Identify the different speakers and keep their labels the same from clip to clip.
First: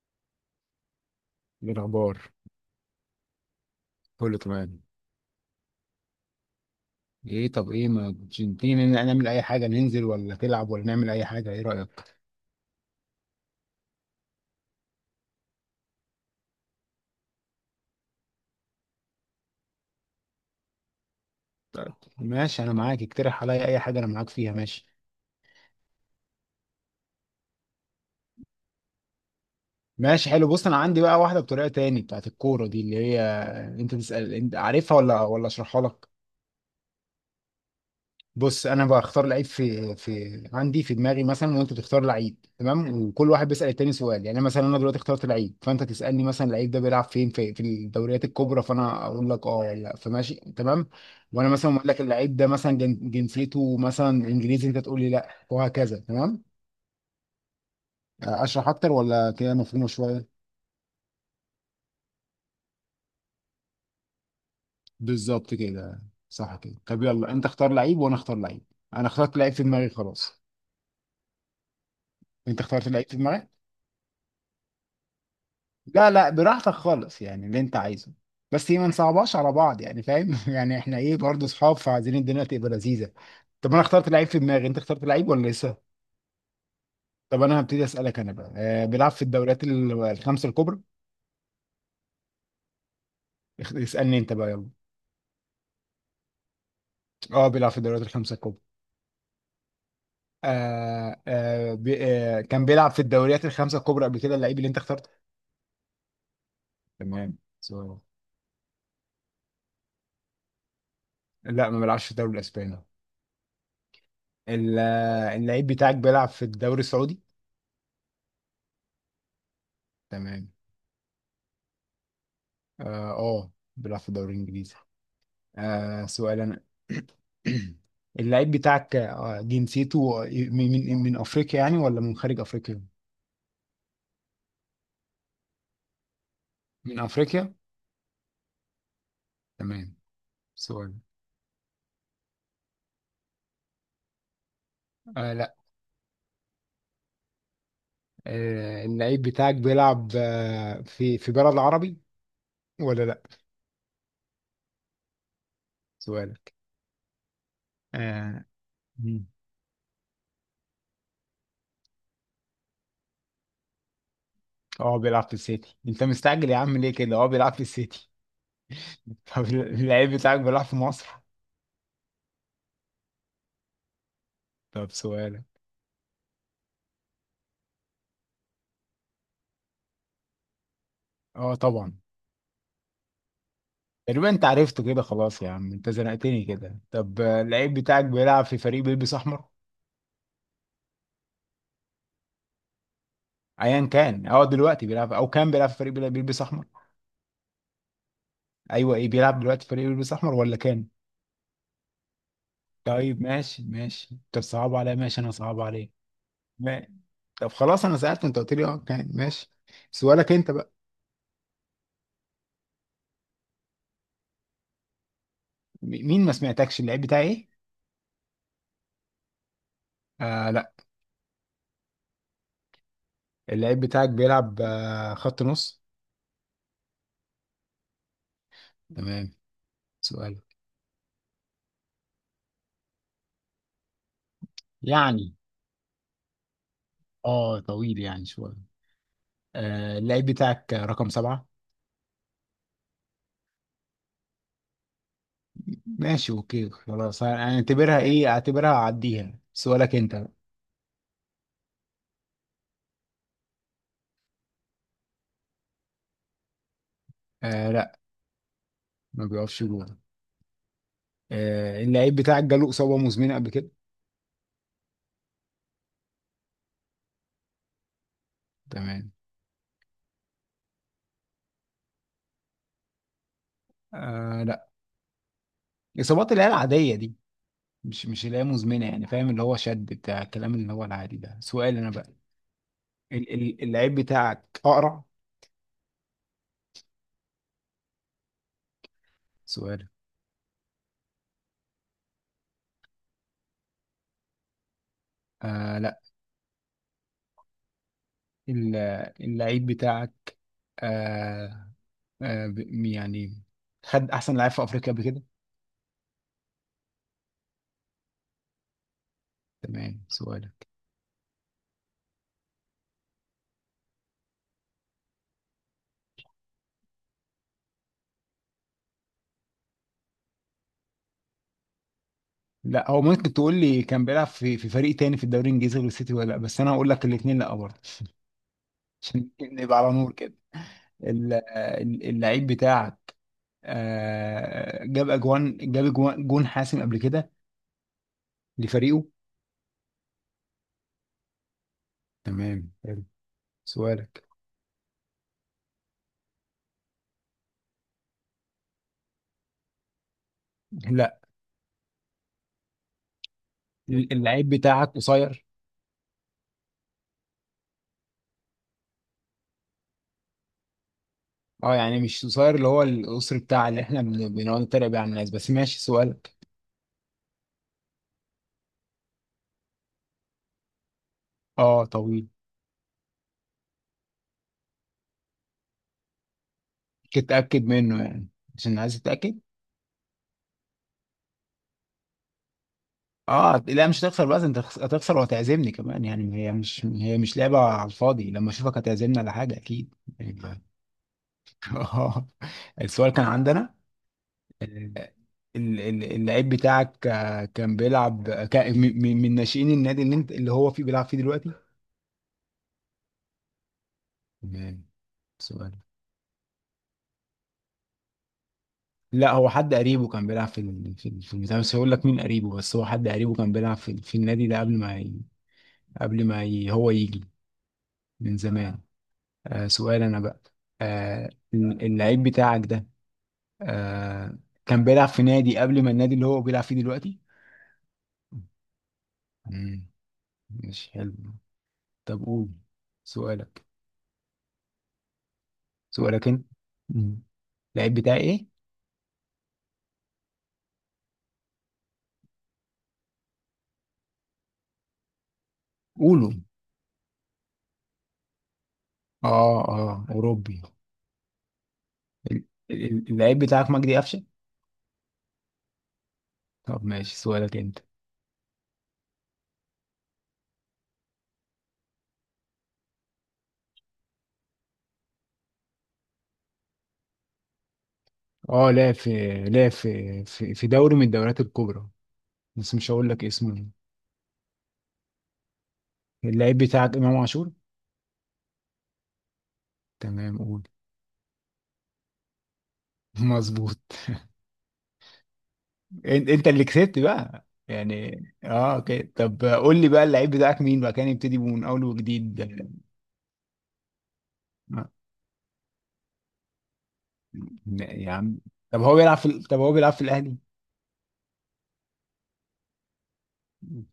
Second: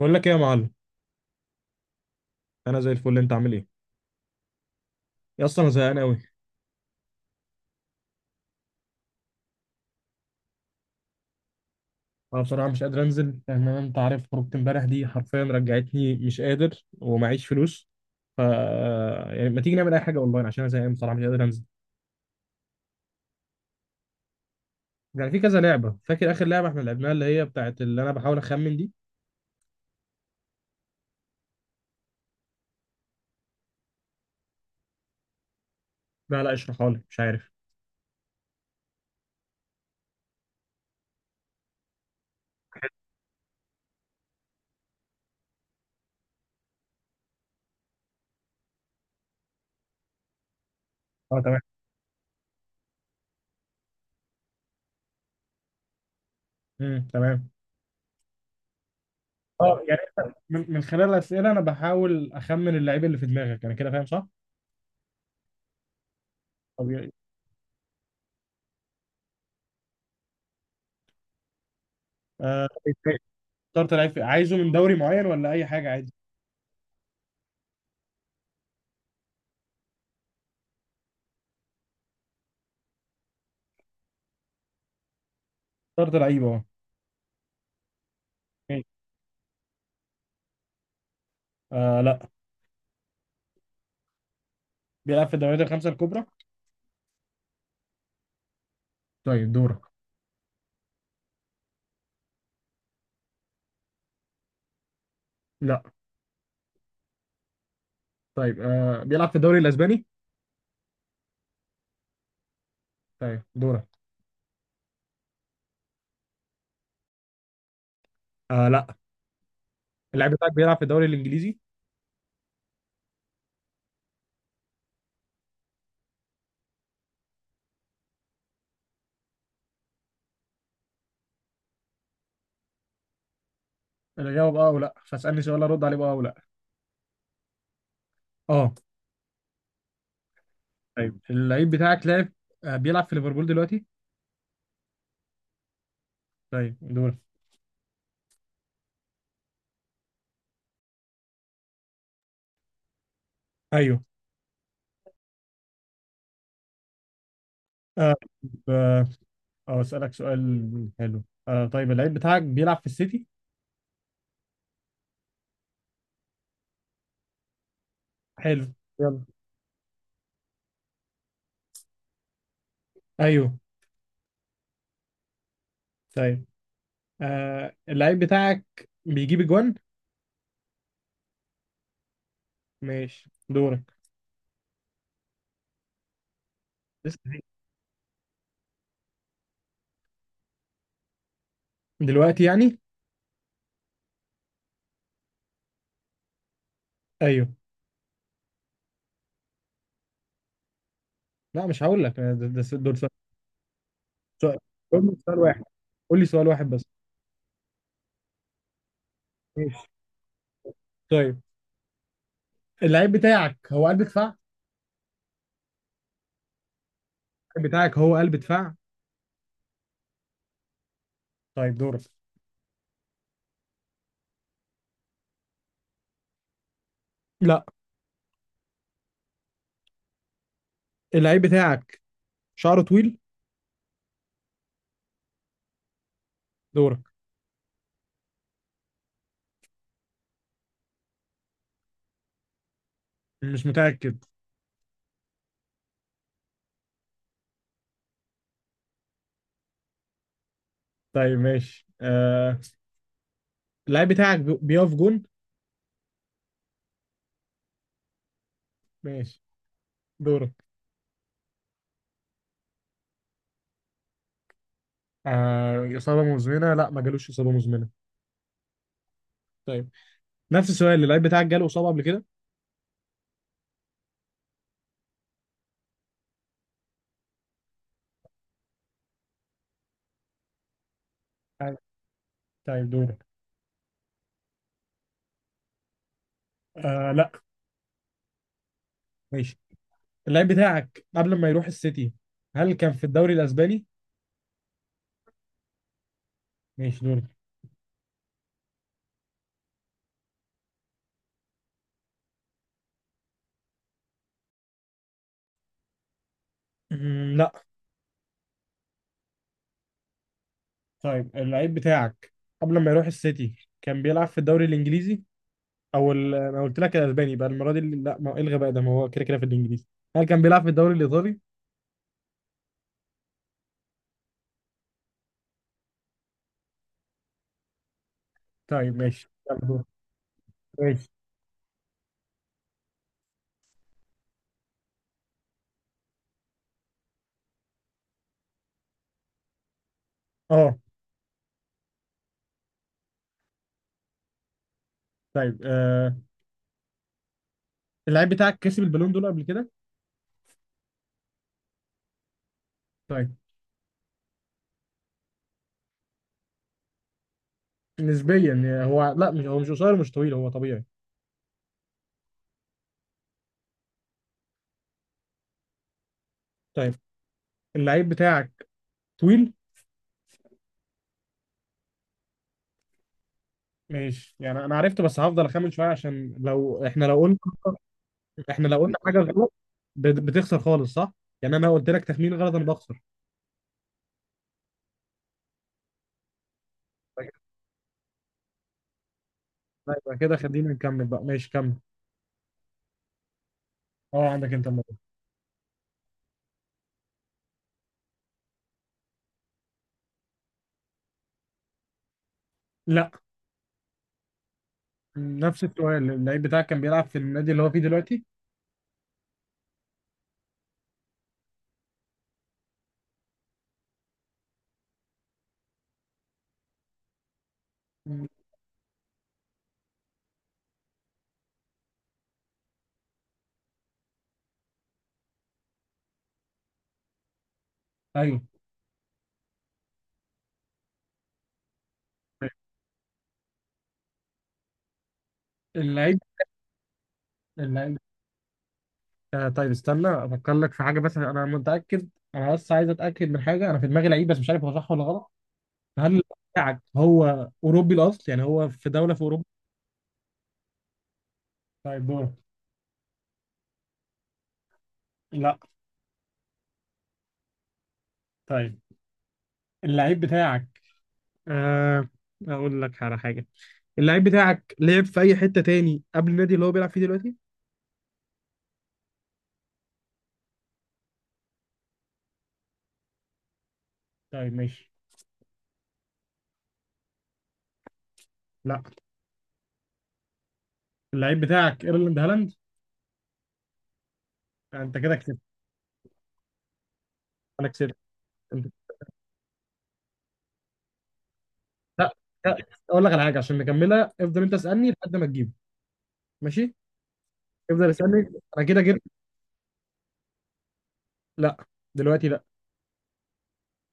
Speaker 1: بقول لك ايه يا معلم.
Speaker 2: إيه الأخبار؟
Speaker 1: انا زي الفل. انت عامل ايه؟
Speaker 2: كله تمام.
Speaker 1: يا، اصلا انا زهقان قوي.
Speaker 2: ايه؟ طب ايه ما كنتش تيجي نعمل اي حاجة، ننزل ولا تلعب ولا نعمل اي حاجة؟ ايه رأيك؟
Speaker 1: انا بصراحه مش قادر انزل، لان انت عارف خروجت امبارح دي حرفيا رجعتني، مش قادر ومعيش فلوس. ف يعني ما تيجي نعمل اي حاجه اونلاين؟ عشان انا زهقان، بصراحه مش قادر انزل.
Speaker 2: طيب، ماشي انا معاك، اقترح عليا اي حاجة انا معاك فيها. ماشي
Speaker 1: يعني في كذا لعبه. فاكر اخر لعبه احنا لعبناها، اللي هي بتاعت اللي انا بحاول اخمن دي.
Speaker 2: ماشي، حلو. بص، انا عندي بقى واحدة بطريقة تاني بتاعت الكورة دي اللي هي انت تسأل، انت عارفها ولا اشرحها لك؟
Speaker 1: لا، لا، اشرحها لي، مش عارف.
Speaker 2: بص، انا بختار لعيب في عندي في دماغي مثلا، وانت تختار لعيب، تمام؟ وكل واحد بيسأل التاني سؤال. يعني مثلا انا دلوقتي اخترت لعيب، فانت تسألني مثلا اللعيب ده بيلعب فين، في الدوريات الكبرى؟ فانا اقول لك اه ولا لا، فماشي تمام.
Speaker 1: اه،
Speaker 2: وانا
Speaker 1: تمام.
Speaker 2: مثلا اقول لك اللعيب ده مثلا جنسيته مثلا انجليزي، انت تقول لي لا، وهكذا. تمام؟
Speaker 1: تمام.
Speaker 2: اشرح اكتر ولا كده
Speaker 1: اه،
Speaker 2: مفهومه شويه؟
Speaker 1: يعني من خلال الاسئله انا بحاول اخمن اللعيب اللي في دماغك. انا كده فاهم صح؟
Speaker 2: بالظبط كده. صح كده. طب
Speaker 1: طبيعي.
Speaker 2: يلا، انت اختار لعيب وانا اختار لعيب. انا اخترت لعيب في دماغي خلاص. انت
Speaker 1: آه،
Speaker 2: اخترت لعيب في دماغك.
Speaker 1: اخترت لعيب عايزه من دوري معين ولا اي حاجه
Speaker 2: لا
Speaker 1: عادي؟
Speaker 2: لا، براحتك خالص يعني، اللي انت عايزه. بس ما نصعبهاش على بعض يعني، فاهم؟ يعني احنا ايه برضه، اصحاب، فعايزين الدنيا تبقى لذيذه. طب انا اخترت لعيب في دماغي، انت اخترت لعيب ولا لسه؟
Speaker 1: اخترت لعيب، اه.
Speaker 2: طب انا هبتدي اسالك انا بقى. بيلعب في الدوريات الخمسه الكبرى؟
Speaker 1: آه، لا.
Speaker 2: اسالني انت بقى، يلا.
Speaker 1: بيلعب في الدوريات الخمسة الكبرى.
Speaker 2: اه، بيلعب في الدوريات الخمسه الكبرى.
Speaker 1: طيب، دورك.
Speaker 2: آه آه بي آه كان بيلعب في الدوريات الخمسه الكبرى قبل كده اللعيب اللي انت اخترته؟
Speaker 1: لا.
Speaker 2: تمام، سؤال.
Speaker 1: طيب، بيلعب في الدوري الاسباني؟
Speaker 2: لا، ما بيلعبش في الدوري الاسباني.
Speaker 1: طيب، دورك.
Speaker 2: اللعيب بتاعك بيلعب في الدوري السعودي؟
Speaker 1: آه، لا. اللاعب بتاعك
Speaker 2: تمام.
Speaker 1: بيلعب في الدوري الانجليزي؟
Speaker 2: اه، بيلعب في الدوري الانجليزي. آه، سؤال انا. اللعيب بتاعك جنسيته من افريقيا يعني ولا من خارج افريقيا؟
Speaker 1: اجاوب اه او لا، فاسالني سؤال ارد عليه بقى او لا.
Speaker 2: من افريقيا؟
Speaker 1: اه.
Speaker 2: تمام، سؤال.
Speaker 1: طيب، اللعيب بتاعك لعب. بيلعب في ليفربول دلوقتي؟
Speaker 2: آه لا،
Speaker 1: طيب، دور.
Speaker 2: آه اللعيب بتاعك بيلعب آه في بلد عربي ولا لا؟
Speaker 1: ايوه.
Speaker 2: سؤالك.
Speaker 1: آه،
Speaker 2: اه.
Speaker 1: آه،
Speaker 2: مم.
Speaker 1: آه، اسالك سؤال حلو. آه، طيب اللعيب بتاعك بيلعب في السيتي؟
Speaker 2: بيلعب في السيتي، انت مستعجل يا عم ليه كده؟ اه بيلعب في السيتي.
Speaker 1: حلو. يلا.
Speaker 2: طب اللعيب بتاعك بيلعب في مصر؟
Speaker 1: ايوه.
Speaker 2: طب سؤالك.
Speaker 1: طيب، اللعيب بتاعك بيجيب اجوان؟
Speaker 2: اه طبعا.
Speaker 1: ماشي، دورك.
Speaker 2: تقريبا انت عرفته كده خلاص يا عم، انت زنقتني كده.
Speaker 1: لسه
Speaker 2: طب
Speaker 1: في.
Speaker 2: اللعيب بتاعك بيلعب في فريق بيلبس احمر؟
Speaker 1: دلوقتي يعني.
Speaker 2: ايا كان هو دلوقتي بيلعب او كان بيلعب في فريق بيلبس احمر.
Speaker 1: ايوه.
Speaker 2: ايوه، ايه، بيلعب دلوقتي في فريق بيلبس احمر ولا كان؟
Speaker 1: لا، مش هقول لك دول سؤال.
Speaker 2: طيب ماشي ماشي، طب
Speaker 1: سؤال-
Speaker 2: صعب عليا،
Speaker 1: قول لي
Speaker 2: ماشي انا،
Speaker 1: سؤال
Speaker 2: صعب
Speaker 1: واحد.
Speaker 2: عليك.
Speaker 1: قول لي سؤال واحد بس.
Speaker 2: ما- طب خلاص، انا سألت انت قلت لي اه كان، ماشي.
Speaker 1: ماشي.
Speaker 2: سؤالك انت بقى.
Speaker 1: طيب، اللعيب بتاعك هو قلب دفاع؟
Speaker 2: مين، ما سمعتكش، اللعيب بتاعي ايه؟
Speaker 1: اللعيب بتاعك هو قلب دفاع؟
Speaker 2: آه لا.
Speaker 1: طيب، دورك.
Speaker 2: اللعيب بتاعك بيلعب خط نص؟
Speaker 1: لا.
Speaker 2: تمام. سؤالك.
Speaker 1: اللعيب بتاعك شعره طويل؟
Speaker 2: يعني
Speaker 1: دورك.
Speaker 2: اه طويل يعني شويه. آه، اللعيب بتاعك رقم سبعة؟
Speaker 1: مش متأكد.
Speaker 2: ماشي اوكي خلاص، هنعتبرها ايه، اعتبرها اعديها. سؤالك انت.
Speaker 1: طيب، ماشي. اللعيب بتاعك بيقف جون؟
Speaker 2: آه لا، ما
Speaker 1: ماشي،
Speaker 2: بيقفش جول.
Speaker 1: دورك.
Speaker 2: آه، اللعيب بتاعك جاله اصابه مزمنه قبل كده؟
Speaker 1: إصابة مزمنة، لا ما جالوش إصابة مزمنة.
Speaker 2: تمام.
Speaker 1: طيب، نفس السؤال، اللعيب بتاعك جاله إصابة قبل كده؟
Speaker 2: آه لا، اصابات اللي هي العاديه دي، مش مش اللي هي مزمنه يعني، فاهم؟ اللي هو شد بتاع الكلام اللي هو العادي ده. سؤال
Speaker 1: أيوة.
Speaker 2: انا بقى.
Speaker 1: طيب، دورك.
Speaker 2: اللعيب بتاعك اقرع؟
Speaker 1: آه، لا. ماشي.
Speaker 2: سؤال.
Speaker 1: اللعيب بتاعك قبل ما يروح السيتي، هل كان في الدوري الأسباني؟
Speaker 2: آه لا.
Speaker 1: ماشي، دول.
Speaker 2: ال- اللعيب بتاعك آه آه ب- يعني خد احسن لعيب في افريقيا قبل كده؟
Speaker 1: مم، لا.
Speaker 2: تمام، سؤال.
Speaker 1: طيب، اللعيب بتاعك قبل ما يروح السيتي كان بيلعب في الدوري الانجليزي او انا قلت لك الاسباني بقى المره دي لا، ما ايه الغباء ده، ما هو كده كده في الانجليزي. هل كان بيلعب في الدوري الايطالي؟
Speaker 2: لا، هو ممكن تقول لي كان بيلعب في فريق تاني في الدوري الانجليزي غير السيتي ولا لا، بس انا هقول لك الاثنين لا برضه.
Speaker 1: طيب، ماشي،
Speaker 2: عشان
Speaker 1: يلا،
Speaker 2: نبقى
Speaker 1: دور.
Speaker 2: على نور كده.
Speaker 1: ماشي.
Speaker 2: اللعيب بتاعك جاب اجوان، جون حاسم قبل كده لفريقه؟
Speaker 1: اه.
Speaker 2: تمام حلو. سؤالك.
Speaker 1: طيب، اللعيب بتاعك كسب البالون دول قبل كده؟
Speaker 2: لا.
Speaker 1: طيب.
Speaker 2: اللعيب بتاعك قصير؟
Speaker 1: نسبيا يعني، هو، لا، مش هو مش قصير، مش طويل، هو طبيعي.
Speaker 2: اه يعني مش قصير، اللي هو القصر بتاع اللي احنا بنقعد نتريق بيه على الناس، بس ماشي. سؤالك.
Speaker 1: طيب، اللعيب بتاعك طويل؟
Speaker 2: اه طويل.
Speaker 1: ماشي، يعني انا عرفته، بس هفضل اخمن شويه عشان لو احنا لو
Speaker 2: كنت
Speaker 1: قلنا
Speaker 2: اتاكد منه يعني،
Speaker 1: احنا لو
Speaker 2: عشان عايز
Speaker 1: قلنا حاجه
Speaker 2: اتاكد.
Speaker 1: غلط بتخسر خالص، صح؟ يعني انا قلت لك تخمين غلط انا بخسر.
Speaker 2: اه لا، مش هتخسر بقى، انت هتخسر وهتعزمني كمان يعني. هي مش لعبة على الفاضي، لما اشوفك هتعزمني على حاجة
Speaker 1: لا،
Speaker 2: اكيد
Speaker 1: يبقى كده
Speaker 2: يعني.
Speaker 1: خلينا نكمل بقى، ماشي كمل.
Speaker 2: آه. السؤال كان عندنا.
Speaker 1: اه، عندك انت الموضوع.
Speaker 2: آه، اللعيب بتاعك آه، كان بيلعب آه، كان من ناشئين النادي اللي انت اللي هو فيه بيلعب فيه دلوقتي؟
Speaker 1: لا.
Speaker 2: تمام،
Speaker 1: نفس
Speaker 2: سؤال.
Speaker 1: السؤال، اللعيب بتاعك كان بيلعب في النادي اللي هو فيه دلوقتي؟
Speaker 2: لا، هو حد قريبه كان بيلعب في البتاع، بس هقول لك مين قريبه، بس هو حد قريبه كان بيلعب في النادي ده قبل ما ي... قبل ما ي... هو يجي،
Speaker 1: مم.
Speaker 2: من زمان. آه، سؤال انا بقى. آه، اللعيب بتاعك ده آه كان بيلعب في نادي قبل ما النادي اللي هو بيلعب فيه دلوقتي؟
Speaker 1: ايوه.
Speaker 2: مم. مش حلو. طب قول سؤالك.
Speaker 1: اللعيب
Speaker 2: انت. مم. اللعيب
Speaker 1: اللعيب
Speaker 2: بتاعي ايه؟
Speaker 1: آه طيب استنى افكر لك في حاجه، بس انا متاكد. انا بس عايز اتاكد من حاجه، انا في دماغي لعيب بس مش عارف هو صح ولا غلط. هل اللعيب
Speaker 2: قوله.
Speaker 1: بتاعك هو اوروبي الاصل، يعني هو في دوله في اوروبا؟
Speaker 2: اه اه اوروبي.
Speaker 1: طيب، دور.
Speaker 2: ال- اللعيب بتاعك مجدي قفشه؟
Speaker 1: لا.
Speaker 2: طب ماشي، سؤالك انت.
Speaker 1: طيب، اللعيب بتاعك، آه اقول لك على حاجه. اللعيب بتاعك لعب في اي حته تاني قبل النادي اللي هو بيلعب فيه دلوقتي؟
Speaker 2: اه، لعب في في دوري من الدوريات الكبرى بس مش هقول لك اسمه.
Speaker 1: طيب، ماشي.
Speaker 2: اللعيب بتاعك امام عاشور؟
Speaker 1: لا.
Speaker 2: تمام، قول.
Speaker 1: اللعيب بتاعك ايرلاند هالاند؟
Speaker 2: مظبوط.
Speaker 1: انت كده كسبت.
Speaker 2: انت انت اللي كسبت بقى
Speaker 1: انا كسبت؟
Speaker 2: يعني.
Speaker 1: انت.
Speaker 2: اه اوكي، طب قول لي بقى اللعيب بتاعك مين بقى، كان يبتدي من اول
Speaker 1: لا.
Speaker 2: وجديد.
Speaker 1: لا. اقول لك على حاجه، عشان نكملها افضل انت اسالني لحد ما تجيبه. ماشي. افضل
Speaker 2: يا
Speaker 1: اسالني.
Speaker 2: عم،
Speaker 1: انا
Speaker 2: طب
Speaker 1: كده
Speaker 2: هو
Speaker 1: جبت.
Speaker 2: بيلعب في طب هو بيلعب في الاهلي؟
Speaker 1: لا. دلوقتي لا.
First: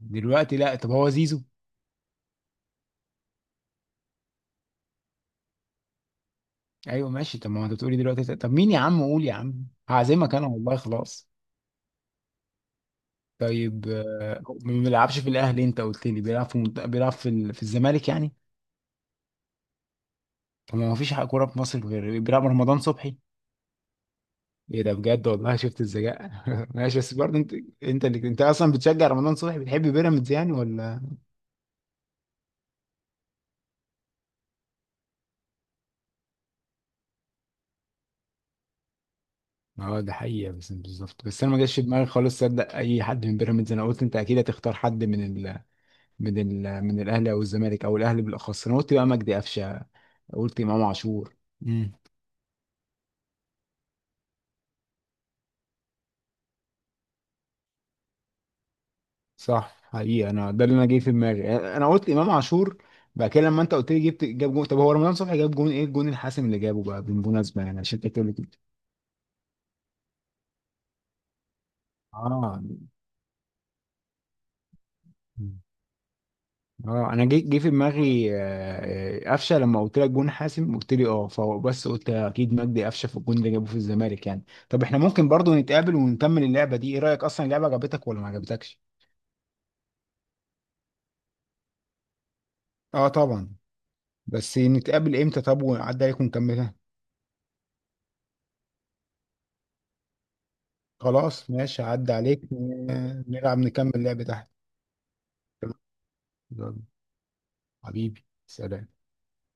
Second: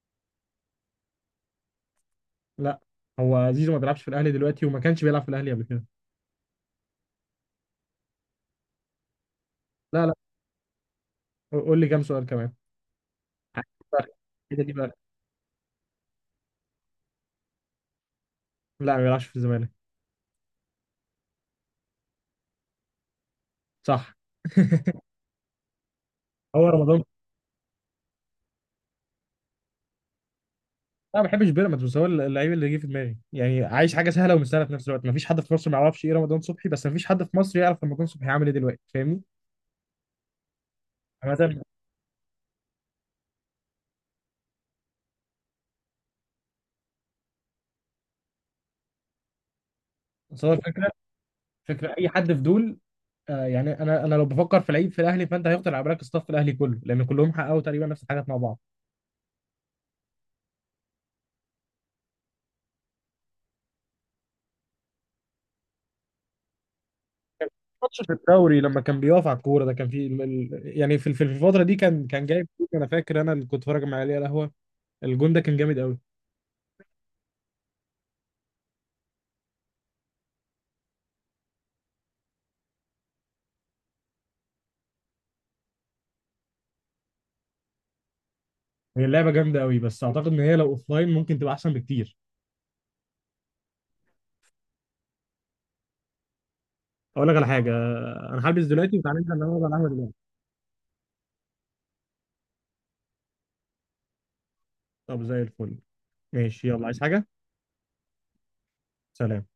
Speaker 2: دلوقتي لا. طب هو زيزو؟
Speaker 1: لا. هو زيزو ما بيلعبش في الاهلي دلوقتي، وما كانش بيلعب في الاهلي قبل كده.
Speaker 2: ايوه ماشي. طب ما هو انت بتقولي دلوقتي، طب مين يا عم، قول يا عم،
Speaker 1: لا، لا،
Speaker 2: هعزمك انا والله خلاص.
Speaker 1: قول لي كام سؤال كمان. عايز
Speaker 2: طيب
Speaker 1: فرق كده دي
Speaker 2: ما
Speaker 1: بقى.
Speaker 2: بيلعبش في الاهلي، انت قلت لي بيلعب في بيلعب في الزمالك يعني؟
Speaker 1: لا، ما بيلعبش في الزمالك.
Speaker 2: طب ما هو مفيش حق كوره في مصر غير بيلعب رمضان صبحي.
Speaker 1: صح.
Speaker 2: ايه ده بجد والله، شفت الذكاء.
Speaker 1: هو
Speaker 2: ماشي،
Speaker 1: رمضان.
Speaker 2: بس برضه انت، انت اللي انت اصلا بتشجع رمضان صبحي، بتحب بيراميدز يعني ولا؟
Speaker 1: انا ما بحبش بيراميدز، بس هو اللعيب اللي جه في دماغي. يعني عايش حاجه سهله ومستاهله في نفس الوقت، ما فيش حد في مصر ما يعرفش ايه رمضان صبحي، بس ما فيش حد في مصر يعرف رمضان صبحي عامل ايه دلوقتي، فاهمني؟
Speaker 2: اه ده حقيقة بس بالظبط، بس انا ما
Speaker 1: عامه.
Speaker 2: جاش في دماغي خالص صدق اي حد من بيراميدز. انا قلت انت اكيد هتختار حد من ال... من ال... من الاهلي او الزمالك، او الاهلي بالاخص. انا قلت بقى مجدي قفشه،
Speaker 1: بس هو
Speaker 2: قلت امام
Speaker 1: الفكره،
Speaker 2: عاشور. امم.
Speaker 1: فكره اي حد في دول. آه، يعني انا لو بفكر في لعيب في الاهلي فانت هيخطر على بالك الصف الاهلي كله، لان كلهم حققوا تقريبا نفس الحاجات مع بعض.
Speaker 2: صح حقيقة، انا ده اللي انا جاي في دماغي، انا قلت امام عاشور. بعد كده لما انت قلت لي جبت، جاب جون، طب هو رمضان صبحي جاب جون؟ ايه الجون الحاسم اللي جابه بقى بالمناسبة يعني، عشان
Speaker 1: ماتش
Speaker 2: انت
Speaker 1: في
Speaker 2: بتقول لي كده.
Speaker 1: الدوري لما كان بيقف على الكوره ده، كان في يعني في الفتره دي كان جايب
Speaker 2: اه
Speaker 1: جول، انا فاكر انا اللي كنت اتفرج مع علي على القهوه. الجون ده كان جامد قوي.
Speaker 2: اه، انا جه في دماغي آه، آه، قفشه. لما قلت لك جون حاسم قلت لي اه، فبس قلت اكيد مجدي قفشه في الجون اللي جابه في الزمالك يعني. طب احنا ممكن برضو نتقابل ونكمل اللعبه دي، ايه رايك؟ اصلا اللعبه عجبتك ولا ما عجبتكش؟
Speaker 1: هي اللعبه جامده قوي، بس اعتقد ان هي لو اوفلاين ممكن تبقى احسن بكتير.
Speaker 2: اه طبعا. بس نتقابل امتى، طب، ونعدي عليك ونكملها؟
Speaker 1: اقول لك على حاجه. انا هلبس دلوقتي وتعالى ننزل نقعد على القهوه دلوقتي.
Speaker 2: خلاص ماشي، هعدي عليك نلعب نكمل اللعبه تحت.
Speaker 1: طب، زي الفل.
Speaker 2: تمام.
Speaker 1: ماشي،
Speaker 2: يلا،
Speaker 1: يلا، عايز حاجه؟
Speaker 2: حبيبي، سلام.
Speaker 1: سلام.